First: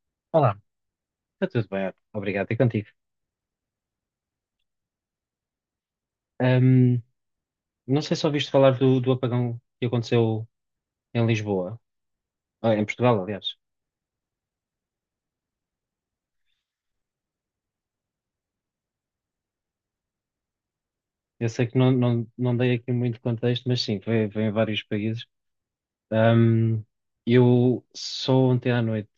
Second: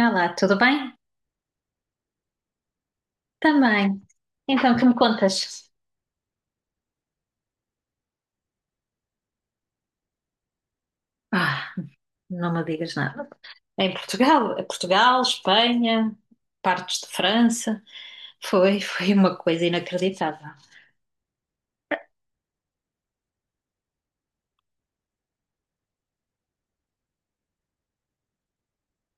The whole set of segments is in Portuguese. Olá, tudo Olá, bem? está tudo bem? Obrigado, e contigo? Também. Então, que me contas? Ahm, não sei se ouviste falar do apagão que aconteceu em Ah, Lisboa, não me em digas Portugal, nada. aliás. Em Portugal, Portugal, Espanha, partes de França, foi, foi uma coisa inacreditável. Eu sei que não dei aqui muito contexto, mas sim, foi em vários países. Ahm, eu só ontem à noite,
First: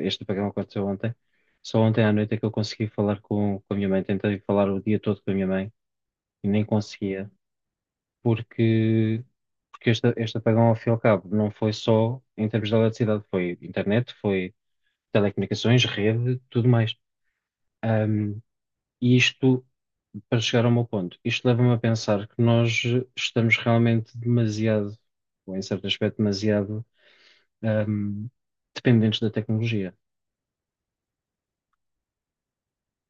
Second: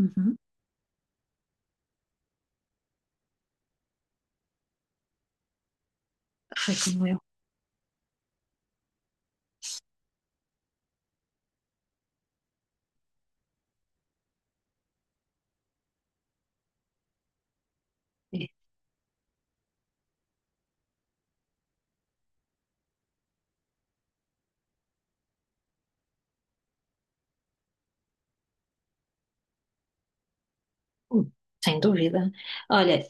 este apagão aconteceu ontem, só ontem à noite é que eu consegui falar com a minha mãe. Tentei falar o dia todo com a minha mãe e nem Foi como eu. conseguia, porque este apagão, ao fim e ao cabo, não foi só em termos de eletricidade, foi internet, foi telecomunicações, rede, tudo mais. Ahm, É. e isto, para chegar ao meu ponto, isto leva-me a pensar que nós estamos realmente demasiado, ou em certo aspecto, demasiado, ahm, dependentes da tecnologia. Hum. Sem dúvida. Olha,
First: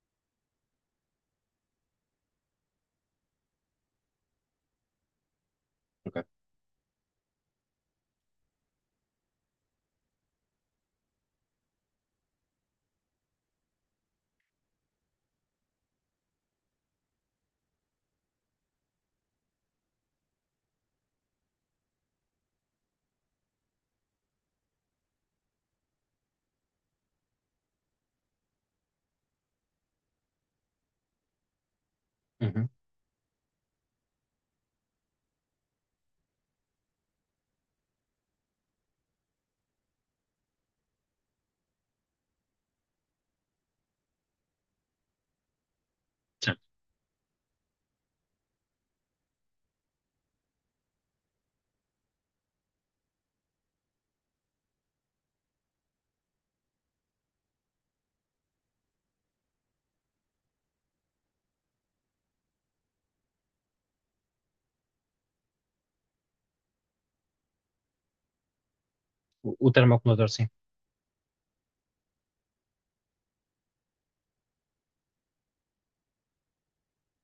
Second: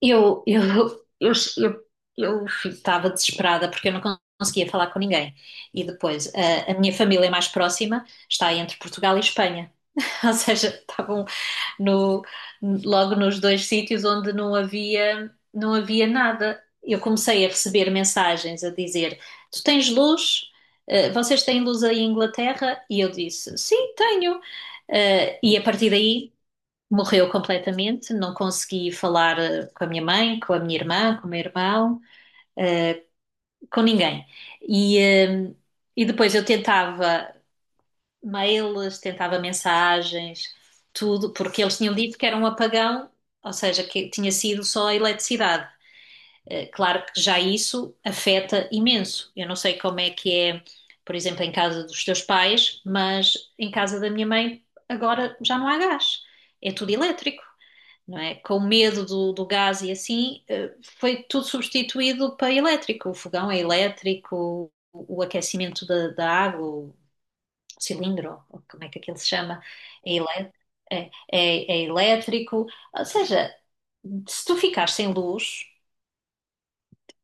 eu eu eu eu estava desesperada porque eu não conseguia falar com ninguém. E Ok. depois, a minha família mais próxima está entre Portugal e Espanha. Ou seja, estavam no- logo nos dois sítios onde não havia nada. Eu comecei a receber mensagens a dizer: Tu tens luz? Vocês têm luz aí em Inglaterra? E eu disse: Sim, tenho. E a partir daí morreu completamente. Não consegui falar com a minha mãe, com a minha irmã, com o meu irmão, Uhum. eh, com ninguém. E, eh, e depois eu tentava mails, tentava mensagens, tudo, porque eles tinham dito que era um apagão, ou seja, que tinha sido só a eletricidade. Certo. Claro que já isso afeta imenso. Eu não sei como é que é, por exemplo, em casa dos teus pais, mas em casa da minha mãe agora já não há gás, é tudo elétrico. Não é? Com medo do gás e assim, foi tudo substituído para elétrico. O fogão é elétrico, o aquecimento da água, cilindro, ou como é que aquilo se O, chama, o é, termoacumulador, sim. elé- é elétrico. Ou seja, se tu ficares sem luz,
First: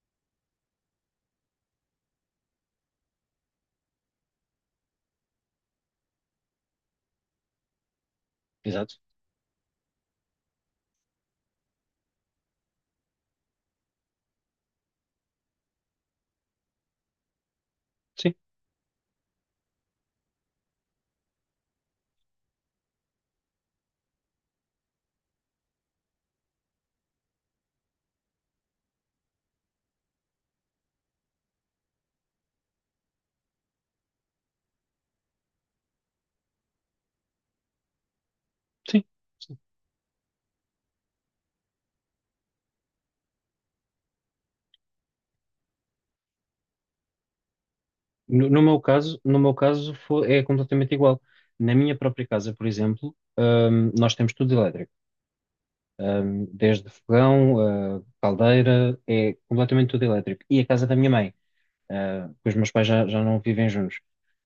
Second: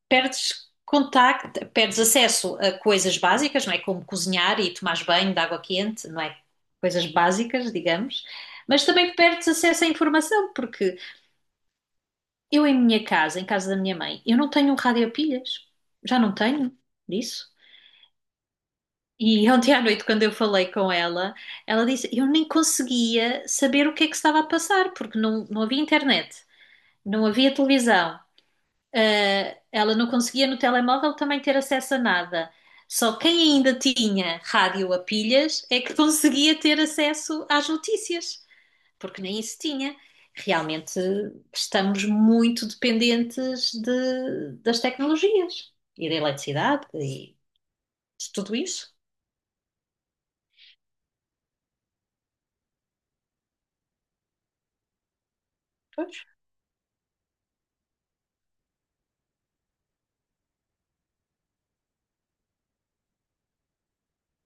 perdes contacto, perdes acesso a coisas básicas, não é? Como cozinhar e tomar banho de água quente, não é? Coisas básicas, digamos. Mas Exato. também perdes acesso à informação, porque eu em minha casa, em casa da minha mãe, eu não tenho um rádio a pilhas. Já não tenho disso. Sim, E ontem à noite, quando eu falei com ela, ela disse: Eu nem conseguia saber o que é que estava a passar, porque não havia internet, não havia televisão, ela não conseguia no telemóvel também ter acesso a nada. Só quem ainda tinha rádio a pilhas é que conseguia ter acesso às notícias, sim. porque nem Sim. isso tinha. Realmente estamos muito dependentes das tecnologias e da eletricidade e de No, tudo no meu isso. caso, é completamente igual. Na minha própria casa, por exemplo, nós temos tudo elétrico. Pois. Desde fogão, caldeira, é completamente tudo elétrico. E a casa da minha mãe, porque os meus pais já não vivem juntos,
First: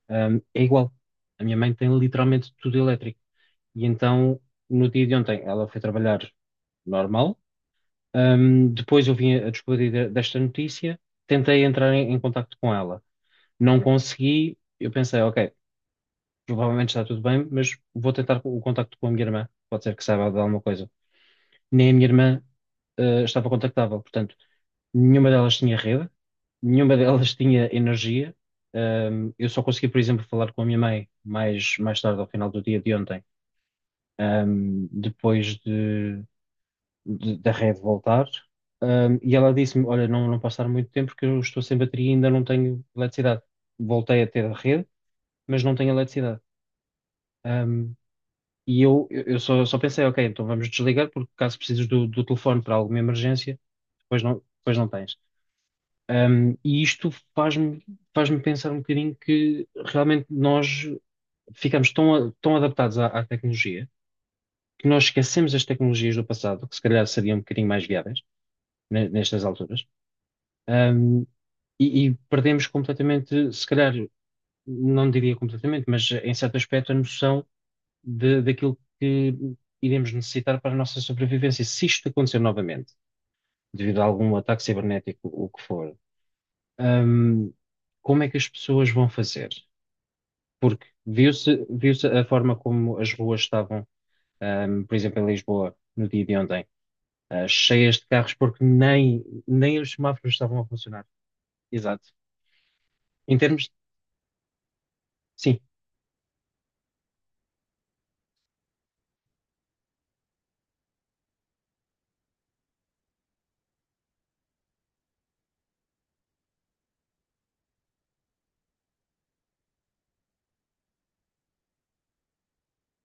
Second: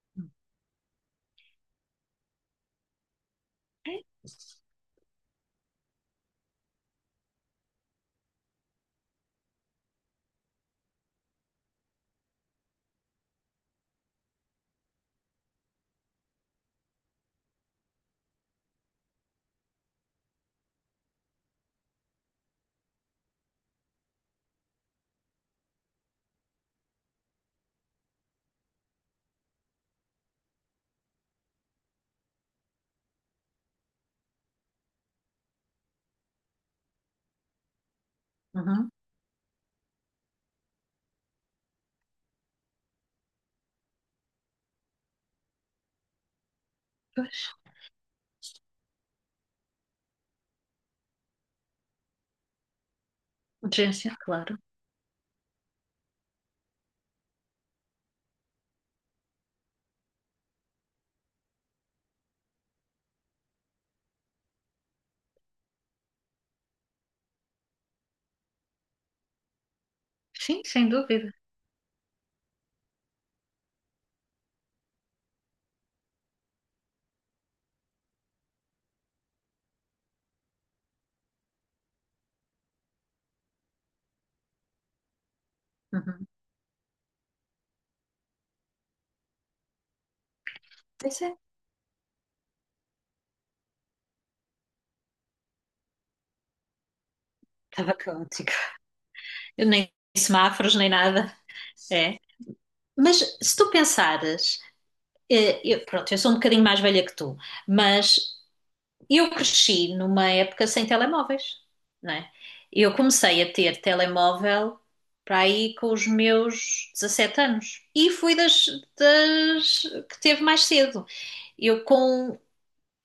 é igual. A minha mãe tem literalmente tudo elétrico. E então, no dia de ontem, ela foi trabalhar normal. Depois eu vim a descobrir desta notícia, tentei entrar em contacto com ela. Não consegui, eu pensei, ok, provavelmente está tudo bem, mas vou tentar o contacto com a minha irmã. Pode ser que saiba de alguma coisa. Nem a minha irmã, estava contactável, portanto, nenhuma delas tinha rede, nenhuma delas tinha energia. Eu só consegui, por exemplo, falar com a minha mãe mais tarde, ao final do dia de ontem, depois da rede voltar. Uhum. E ela disse-me: Olha, não passar muito tempo porque eu estou sem bateria e ainda não tenho eletricidade. Voltei a ter a rede, mas não tenho eletricidade. Pois, Ahm, e eu só pensei: Ok, então vamos desligar porque caso precises do telefone para alguma emergência, urgência, claro. depois não tens. E isto faz-me pensar um bocadinho que realmente nós ficamos tão, tão adaptados à tecnologia que nós esquecemos as tecnologias do passado, que se calhar seriam um bocadinho mais viáveis nestas alturas, Sim, sem um, dúvida. e perdemos completamente, se calhar, não diria completamente, mas em certo aspecto, a noção de, daquilo que iremos necessitar para a nossa sobrevivência. Se isto acontecer novamente, devido a algum ataque cibernético, o que for, Uhum. um, como é que as pessoas vão fazer? Porque Pois é, viu-se a forma como as ruas estavam, por exemplo, em Lisboa, no dia de ontem, estava cheias de carros, caótico. porque Eu nem os nem semáforos estavam a semáforos, nem funcionar. nada. Exato. É. Em Mas se tu termos, pensares, sim, pronto, eu sou um bocadinho mais velha que tu, mas eu cresci numa época sem telemóveis, não é? Eu comecei a ter telemóvel para aí com os meus 17 anos e fui das que teve mais cedo. Eu com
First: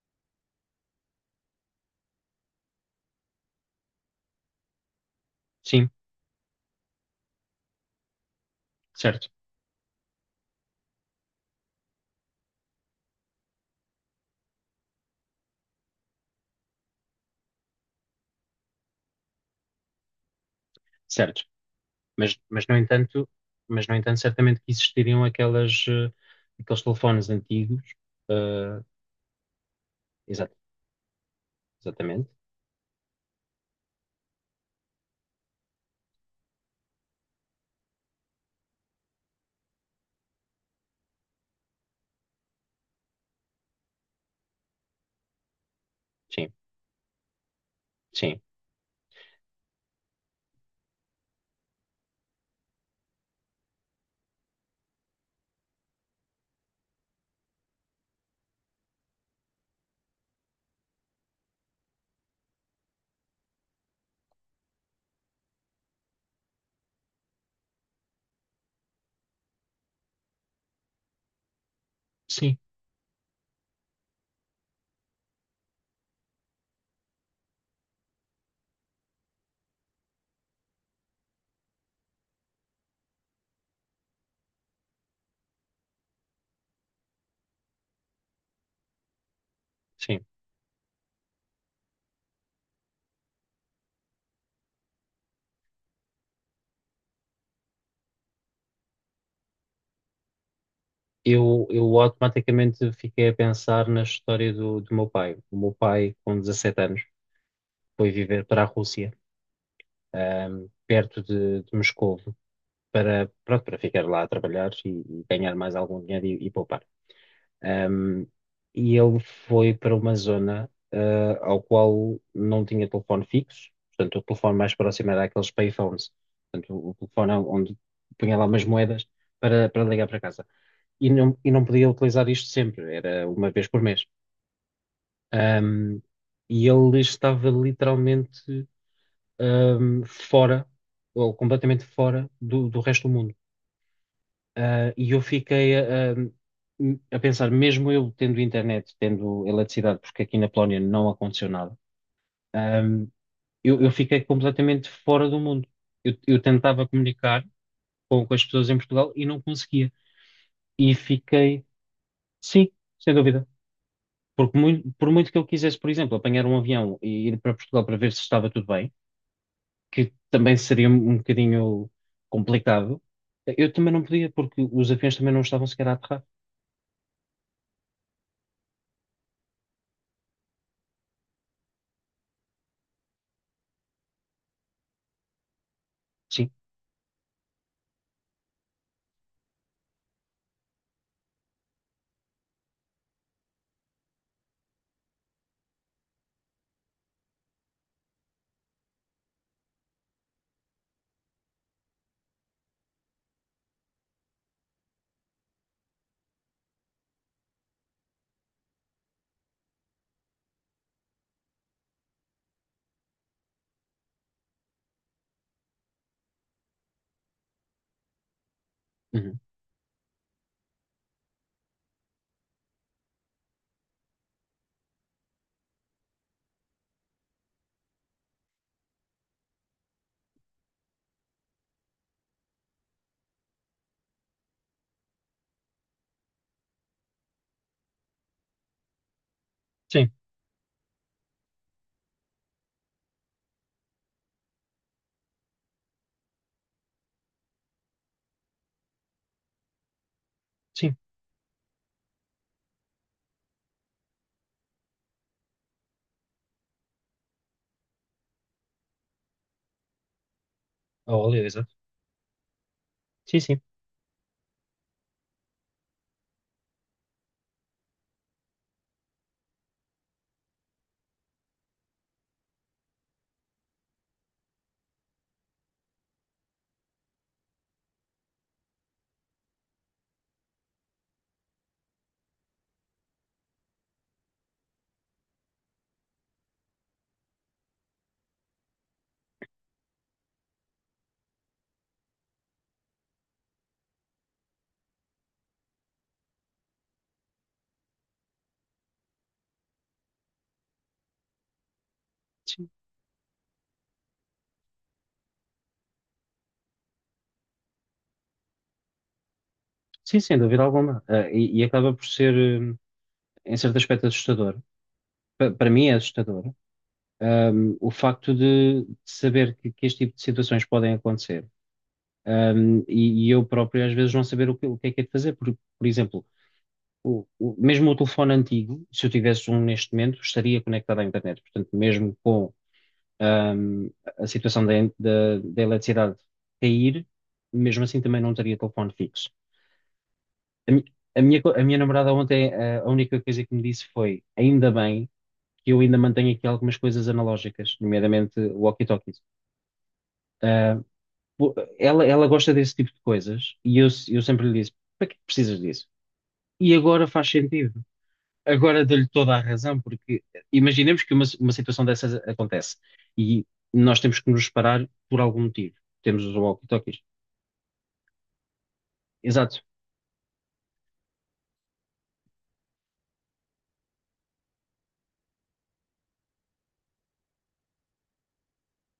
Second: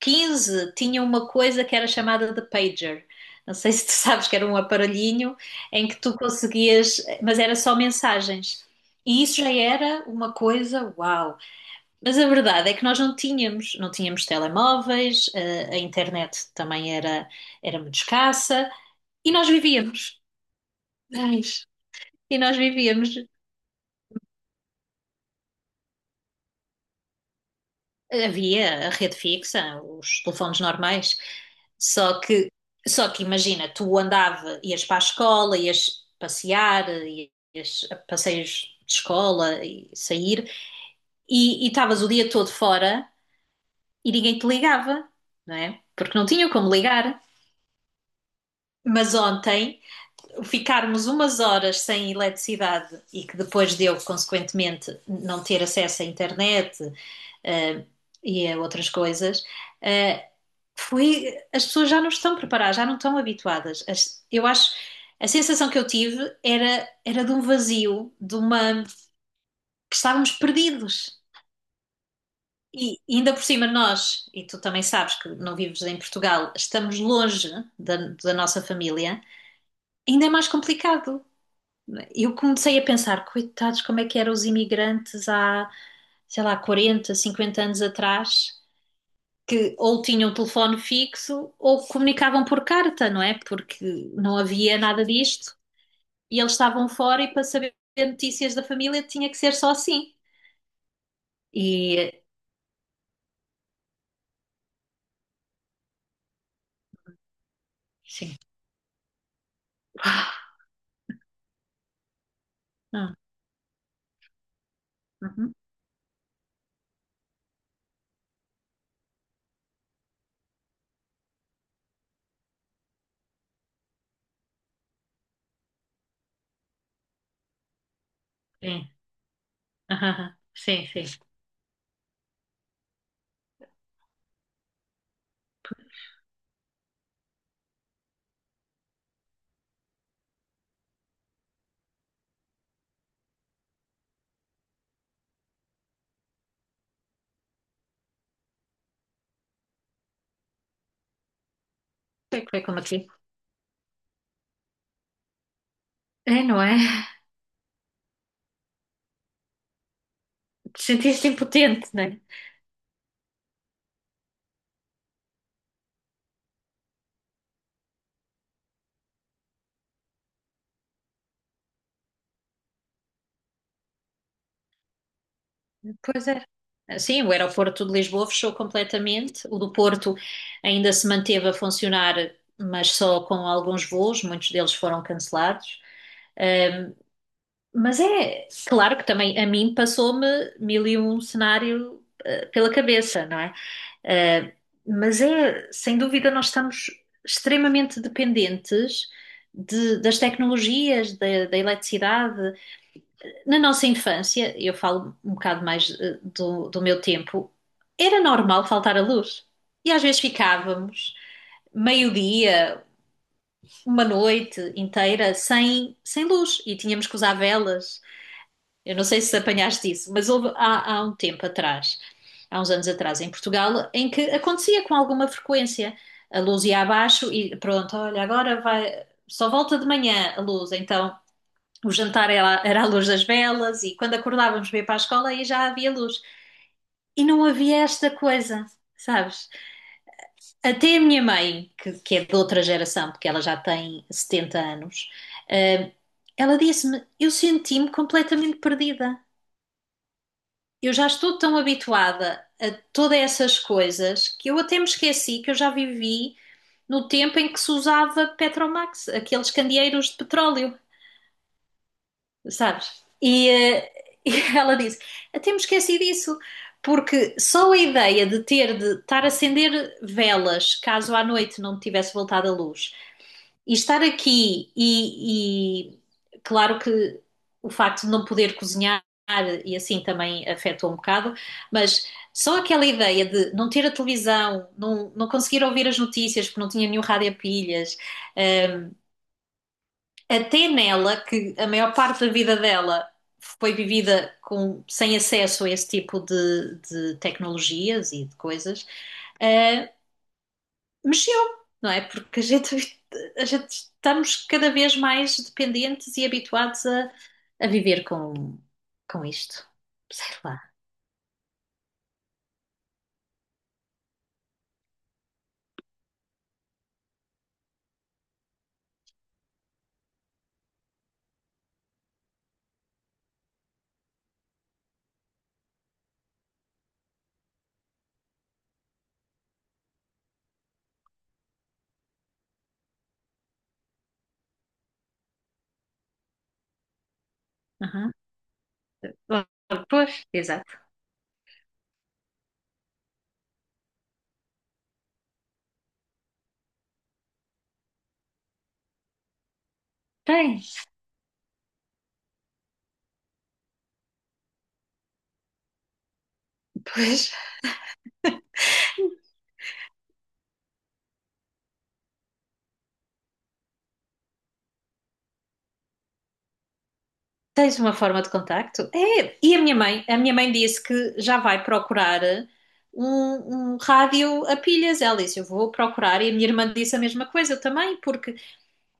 15 tinha uma coisa que era chamada de pager. Não sei se tu sabes que era um aparelhinho em sim, que tu conseguias, mas era só mensagens. E certo, isso já era uma coisa, uau! Mas a verdade é que nós não tínhamos telemóveis, a internet também era muito escassa e nós vivíamos. certo. Mas- E Mas, nós mas no vivíamos. entanto, mas no entanto, certamente que existiriam aquelas, aqueles telefones antigos. ah, Havia a rede fixa, os exato, telefones normais, só exatamente. que, só que imagina, tu andava, ias para a escola, ias passear, ias a passeios de escola e sair, e estavas o dia todo fora e ninguém te ligava, não é? Porque não tinham Sim, como ligar. sim, Mas ontem, ficarmos umas horas sem eletricidade e que depois deu, consequentemente, não ter acesso à internet, eh, e a outras coisas, eh, foi, as pessoas já não estão preparadas, já não estão habituadas. Eu acho, a sensação que eu tive era de um vazio, de uma, que estávamos perdidos. sim, E ainda por cima nós, e tu também sabes que não vives em Portugal, estamos longe da, da nossa família, ainda é mais complicado. Eu comecei a pensar, coitados, como é que eram os imigrantes há, sei lá, 40, 50 anos atrás? Que ou sim. tinham o telefone fixo ou comunicavam por carta, não é? Porque não havia nada disto e eles estavam fora e para saber notícias da família tinha que ser só assim. Eu E automaticamente fiquei a pensar na história do meu pai. O meu pai, com 17 anos, foi sim. viver para a Rússia, perto de Moscovo, Ah, para, pronto, para ficar lá a trabalhar e ganhar uhum. mais algum dinheiro e poupar. Ahm, e ele foi para uma zona, ao qual não tinha telefone fixo, portanto, o telefone mais próximo era aqueles payphones, portanto, o telefone é onde punha lá umas Sim. moedas para ligar para Ah, casa. sim, sim. E não podia utilizar isto sempre, era uma vez por mês. Ahm, e ele estava literalmente fora, ou completamente fora do resto do mundo. E eu fiquei a pensar, mesmo eu tendo internet, tendo eletricidade, porque aqui na Polónia não aconteceu nada, Foi como aqui. ahm, eu fiquei completamente fora do mundo. Eu É, não é? tentava comunicar com as pessoas em Portugal e não conseguia. Te E sentiste fiquei, impotente, não é? sim, sem dúvida. Porque por muito que eu quisesse, por exemplo, apanhar um avião e ir para Portugal para ver se estava tudo bem, que também seria um bocadinho complicado. Eu também não podia, porque os aviões também não estavam sequer a aterrar. Pois é. Sim, o aeroporto de Lisboa fechou completamente. O do Porto ainda se manteve a funcionar, mas só com alguns voos, muitos deles foram cancelados. Sim, Mas é claro que também a mim passou-me mil e um cenário pela cabeça, não é? Eh, mas é, sem dúvida, nós estamos extremamente dependentes das tecnologias, da eletricidade. Na nossa infância, eu falo um bocado mais do meu tempo, era normal faltar a luz. E às vezes ficávamos meio-dia, uma noite inteira sem luz e tínhamos que usar velas. Eu não sei se uhum. apanhaste isso, mas houve há um tempo atrás, há uns anos atrás, em Portugal, em que acontecia com alguma frequência. A luz ia abaixo e pronto, olha, agora vai, só volta de manhã a luz. Então o jantar era a luz das velas e quando acordávamos para ir para a escola aí já havia luz. E não havia esta coisa, sabes? Sim, Até a minha mãe, que é de outra geração, porque ela já tem 70 anos, eh, ela disse-me: Eu senti-me completamente perdida. Eu sim, já estou tão habituada a todas essas coisas que eu até me esqueci que eu já vivi no tempo em que se usava Petromax, aqueles candeeiros de petróleo, a óleo, exato. sabes? Sim, sim, E ela disse: Até me esqueci disso, porque só a ideia de ter de estar a acender velas caso à noite não tivesse voltado a luz. E estar aqui e claro que o facto de não poder cozinhar e assim também afetou um bocado, mas só aquela ideia de não ter a televisão, não conseguir ouvir as notícias porque não tinha nenhum rádio a pilhas, até nela, que a maior parte da vida dela foi vivida com, sem acesso a esse tipo de tecnologias e de coisas. eh, Mexeu, não é? Porque a sim, gente, a gente estamos cada vez mais dependentes e habituados a viver com isto. sim, Sei sem lá. dúvida alguma. E acaba por ser, hum, em certo aspecto, assustador. Para mim é assustador, o facto de saber que este tipo de situações podem acontecer. E eu próprio, às vezes, não saber o que é que é de fazer. Por exemplo, mesmo o telefone antigo, se eu tivesse um neste momento, estaria conectado à internet. Portanto, mesmo com ahm, a situação da eletricidade cair, mesmo assim Aham. também não teria telefone fixo. Pois, A, exato. mi- a minha, co- a minha namorada ontem, a única coisa que me disse foi, ainda bem que eu ainda mantenho aqui algumas coisas analógicas, nomeadamente walkie-talkies. Ah, Tens, po- ela gosta desse tipo de coisas e eu sempre lhe disse, para que precisas disso? E agora faz pois, sentido. Agora dou-lhe toda a razão, porque imaginemos que uma situação dessas acontece e nós temos que nos separar por algum motivo. Temos os walkie-talkies. tens uma forma de contacto. É, e a Exato, minha mãe, a minha mãe disse que já vai procurar um rádio a pilhas. Ela disse, eu vou procurar, e a minha irmã disse a mesma coisa também, porque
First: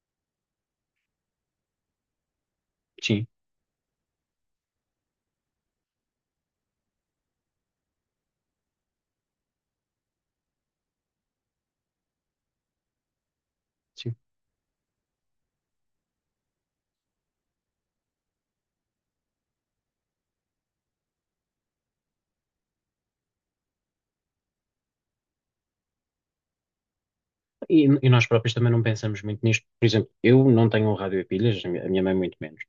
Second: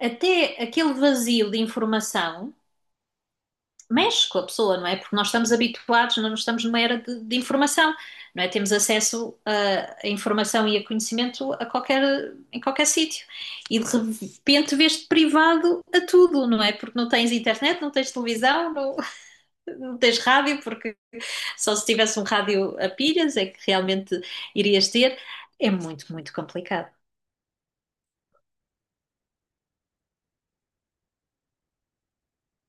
até aquele vazio de informação sim, mexe com a pessoa, não é? Porque nós estamos habituados, nós estamos numa era de informação, não é? Temos acesso a informação e a conhecimento a qualquer, em qualquer sítio. E de sim. repente vês-te privado a tudo, não é? Porque não tens internet, não tens televisão, não tens rádio, porque só se tivesse um rádio a pilhas é que realmente irias ter. É muito, muito complicado. E, e nós próprios também não pensamos muito nisto. Por exemplo, eu não tenho um rádio a pilhas, a minha mãe muito menos.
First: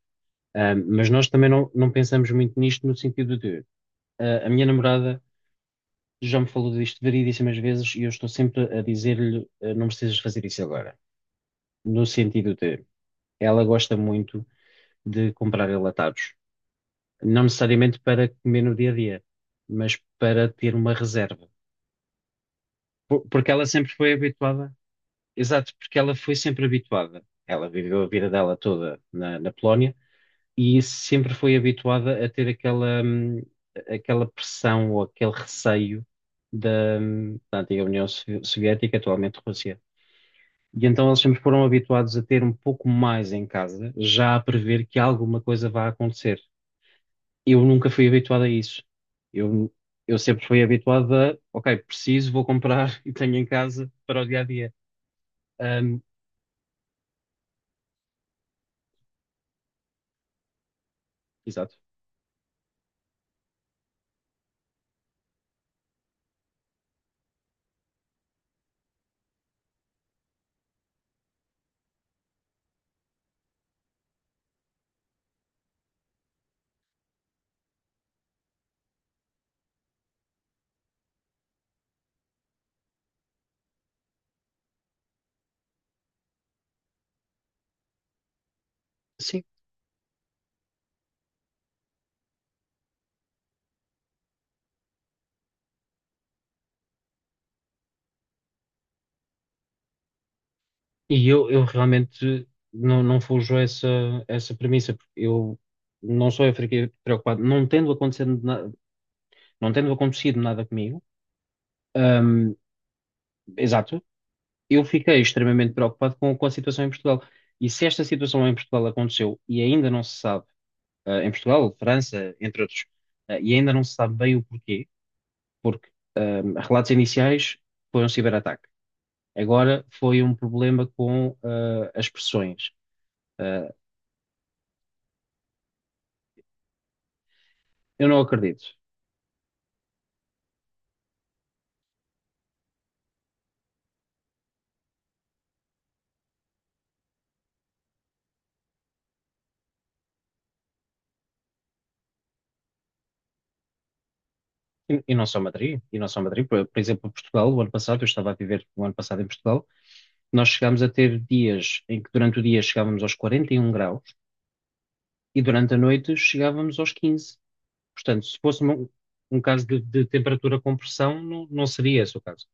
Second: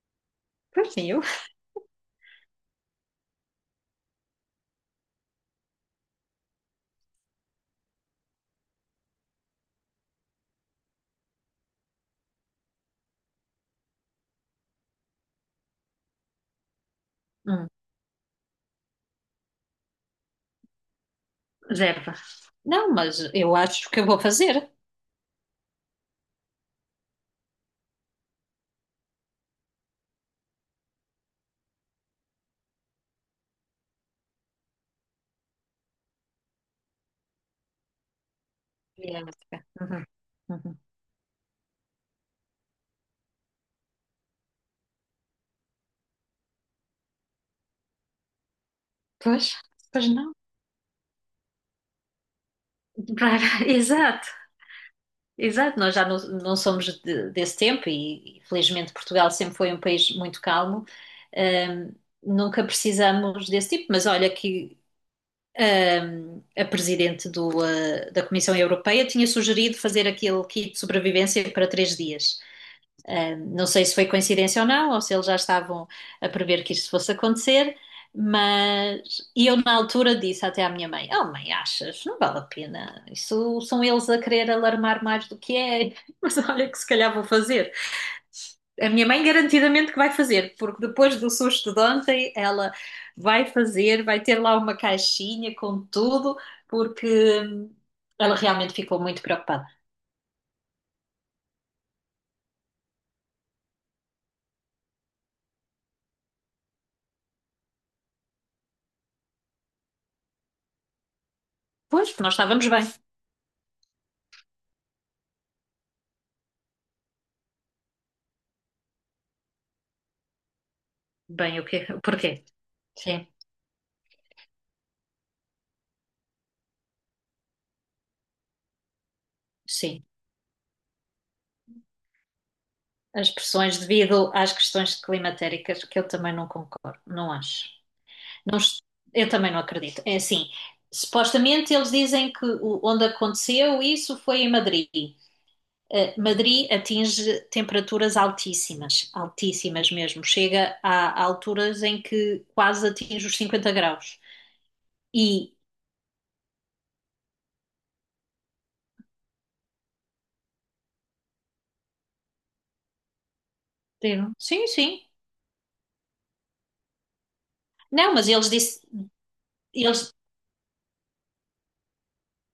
Pois Mas sim, eu. nós também não pensamos muito nisto no sentido de a minha namorada já me falou disto variedíssimas vezes e eu estou sempre a dizer-lhe não precisas fazer isso agora. No sentido de ela gosta muito de comprar enlatados. Não Hum, necessariamente para comer no dia a dia, mas para ter uma reserva. verba. Não, mas Porque eu ela acho sempre que eu foi vou fazer. habituada, exato, porque ela foi sempre habituada. Ela viveu a vida dela toda na Polónia e sempre foi habituada a ter aquela pressão ou aquele receio da antiga União Soviética, Yeah. atualmente Rússia. Uhum, uhum. E então eles sempre foram habituados a ter um pouco mais em casa, já a prever que alguma coisa vá acontecer. Eu nunca fui habituado a isso. Pois, Eu, pois eu não. sempre fui habituado a, ok, preciso, vou comprar e tenho em casa para o Exato, dia a dia. exato. Nós Ahm, já não somos desse tempo e, felizmente, Portugal sempre foi um país muito calmo. Exato. Ahm, Nunca precisamos desse tipo, mas olha que a presidente da Comissão Europeia tinha sugerido fazer aquele kit de sobrevivência para 3 dias. Não sei se foi coincidência ou não, ou se eles já estavam a prever que isto fosse acontecer, mas e eu na altura disse até à minha mãe: Oh, mãe, achas? Não vale a pena. Isso são eles a querer alarmar mais do que é. Mas olha que se calhar vou fazer. A minha mãe Sim, garantidamente que vai fazer, porque depois do susto de ontem, ela vai fazer, vai ter lá uma caixinha com tudo, porque ela realmente ficou muito preocupada. e eu realmente não fujo a essa premissa, porque eu não só eu fiquei preocupado, não tendo acontecido nada, não tendo acontecido nada comigo, Pois, nós ahm, estávamos bem. exato, eu fiquei extremamente preocupado com a situação em Portugal. E se esta situação em Portugal aconteceu e ainda não se sabe em Bem, o Portugal, quê? França, Porquê? entre outros. Sim, E ainda não se sabe bem o porquê, porque relatos iniciais foi um ciberataque. Agora sim. foi um problema com as pressões. As Eh, pressões devido às questões climatéricas, que eu também não concordo, não acho. eu não Não, acredito. eu também não acredito. É assim, supostamente eles dizem que onde aconteceu isso foi em Madrid. Madrid atinge temperaturas altíssimas, altíssimas mesmo. Chega a alturas em que quase atinge os 50 graus. E não só E, Madrid, e não só Madrid. Por exemplo, Portugal, o ano passado, eu estava a viver o ano passado em Portugal, nós chegámos a ter dias em que durante o dia chegávamos aos 41 graus sim, sim. e durante a noite chegávamos aos 15. Não, Portanto, mas se eles, fosse disse, um caso de eles. temperatura com pressão, não seria esse o caso.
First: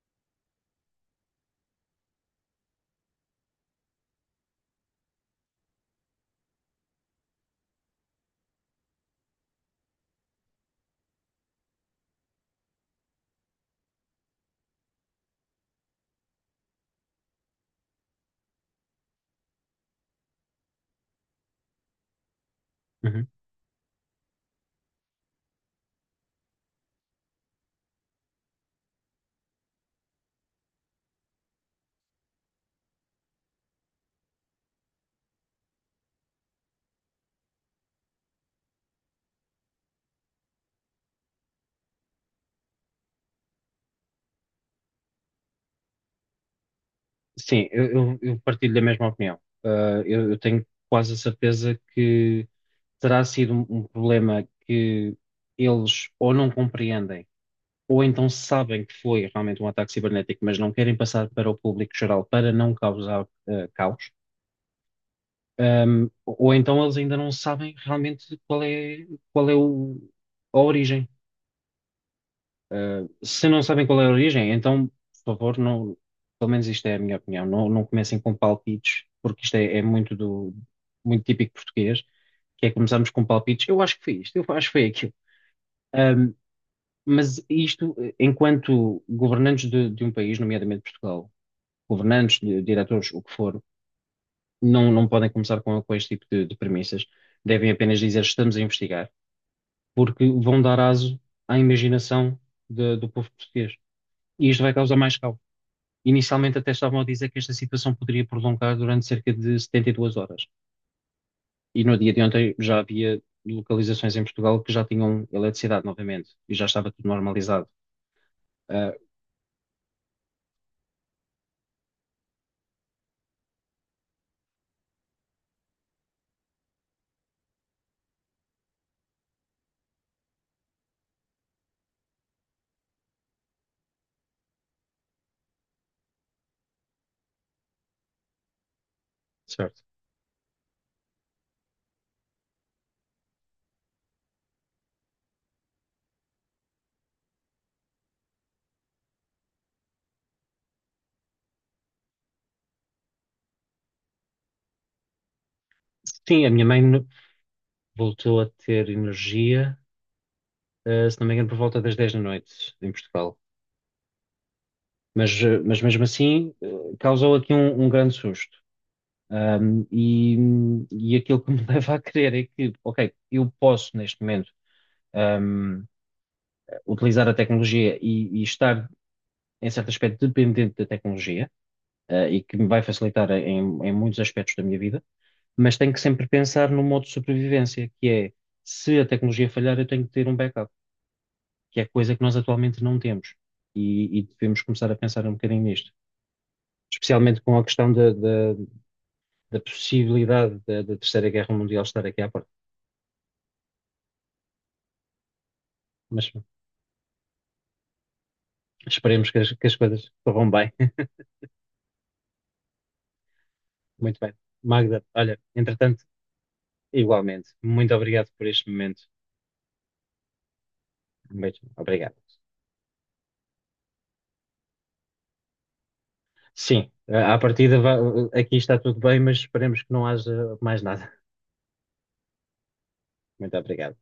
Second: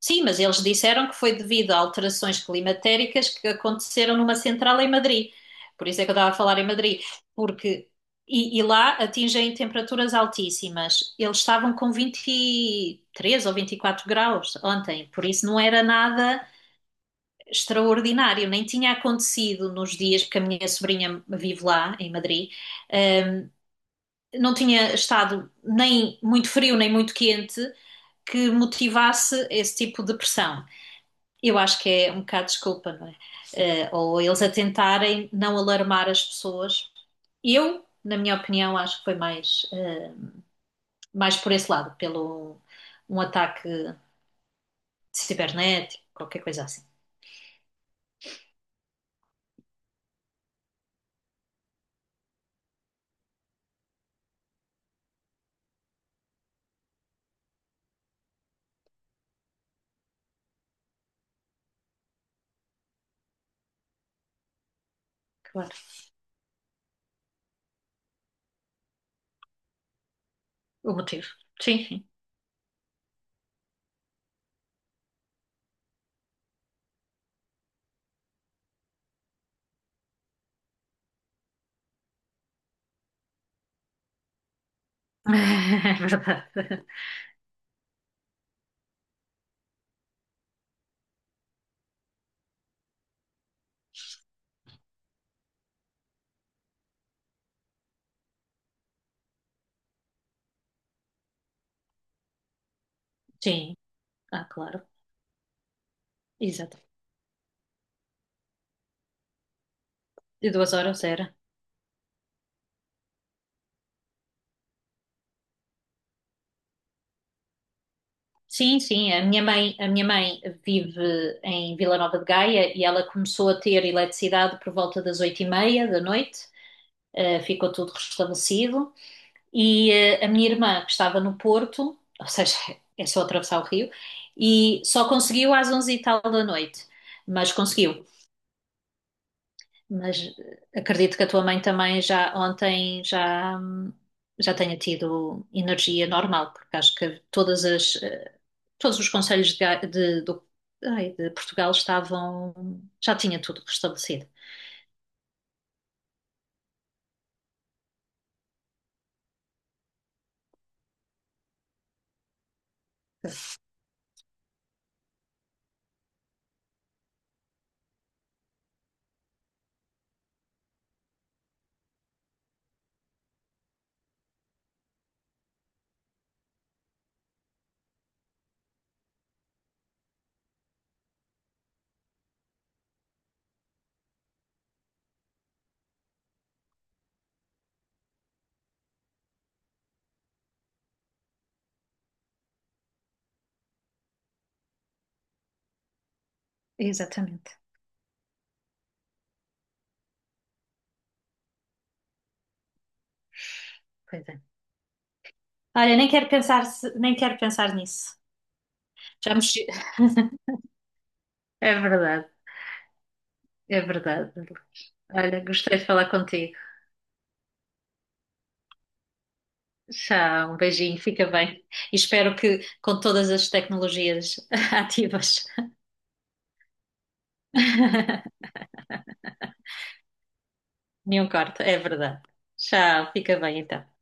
Sim, mas eles disseram que foi devido a alterações climatéricas que aconteceram numa central em Madrid. Por isso é que eu estava a falar em Madrid, porque e lá atingem temperaturas altíssimas. Eles estavam com 23 ou 24 graus ontem, por isso não era nada extraordinário, nem tinha acontecido nos dias, porque a minha sobrinha vive lá em Madrid, Uhum. hum, não tinha estado nem muito frio nem muito quente que motivasse esse tipo de pressão. Eu acho que é um bocado desculpa, não é? Ou eles a tentarem não alarmar as pessoas. Eu, na minha opinião, acho que foi mais, por esse lado, pelo um ataque cibernético, qualquer coisa assim. Sim, eu partilho da mesma opinião. Eu tenho quase a certeza que terá sido um problema que eles ou não compreendem, ou então sabem que foi realmente um ataque cibernético, mas não querem passar para o público geral para não causar caos, Claro. ou então eles ainda não sabem realmente qual é, qual é o- a O origem. motivo. Sim, sim. Se não sabem qual é a origem, então, por favor, não, pelo menos isto é a minha opinião, não comecem com palpites, porque isto é muito muito típico português, que é começarmos com palpites. Eu acho que foi isto, eu acho que foi aquilo. É Ahm, verdade. mas isto, enquanto governantes de um país, nomeadamente Portugal, governantes, diretores, o que for, não podem começar com este tipo de premissas. Devem apenas dizer estamos a investigar, porque vão dar aso à imaginação do povo português. Sim. Ah, E isto vai claro. causar mais caos. Inicialmente até Exato. estavam a dizer que esta situação poderia prolongar durante cerca de 72 horas. De 2 horas era. E no dia de ontem já havia localizações em Portugal que já tinham eletricidade novamente e já estava tudo normalizado. Sim, Ah, sim. A minha mãe vive em Vila Nova de Gaia e ela começou a ter eletricidade por volta das 8h30 da noite. Ficou tudo restabelecido. E a minha irmã, que estava no Porto, ou seja, é só atravessar o rio, e só conseguiu às 11 e tal da noite, mas conseguiu. certo. Mas acredito que a tua mãe também já ontem já tenha tido energia normal, porque acho que todos os conselhos de, Ga- de- do, ai, de Portugal estavam, já tinha tudo restabelecido. Sim, a minha mãe voltou a ter energia, se não me engano, por volta das 10 da noite em Portugal. Mas mesmo assim, causou aqui um grande susto. Ah, e, e aquilo que me leva a crer é que, ok, eu posso neste momento. ah, utilizar a tecnologia e estar, em certo aspecto, dependente da tecnologia, e que me vai facilitar em muitos aspectos da minha vida, mas tenho que sempre pensar no modo de sobrevivência, que é, se a tecnologia falhar, eu tenho que ter um backup, que é coisa que nós atualmente não temos. E devemos começar a pensar um bocadinho nisto, especialmente com Exatamente, a questão da possibilidade da Terceira Guerra Mundial estar aqui à porta. pois é. Olha, nem quero Mas pensar, nem quero pensar nisso. esperemos Já que mexi. as coisas corram bem. É verdade, é Muito bem. verdade. Magda, olha, Olha, gostei de entretanto, falar contigo. igualmente, muito obrigado por este momento. Tchau, um beijinho, fica Muito bem. E obrigado. espero que com todas as tecnologias ativas, Sim, à partida aqui está tudo bem, mas esperemos que não haja mais nada. nenhum corte, é verdade. Tchau, fica Muito bem então. obrigado.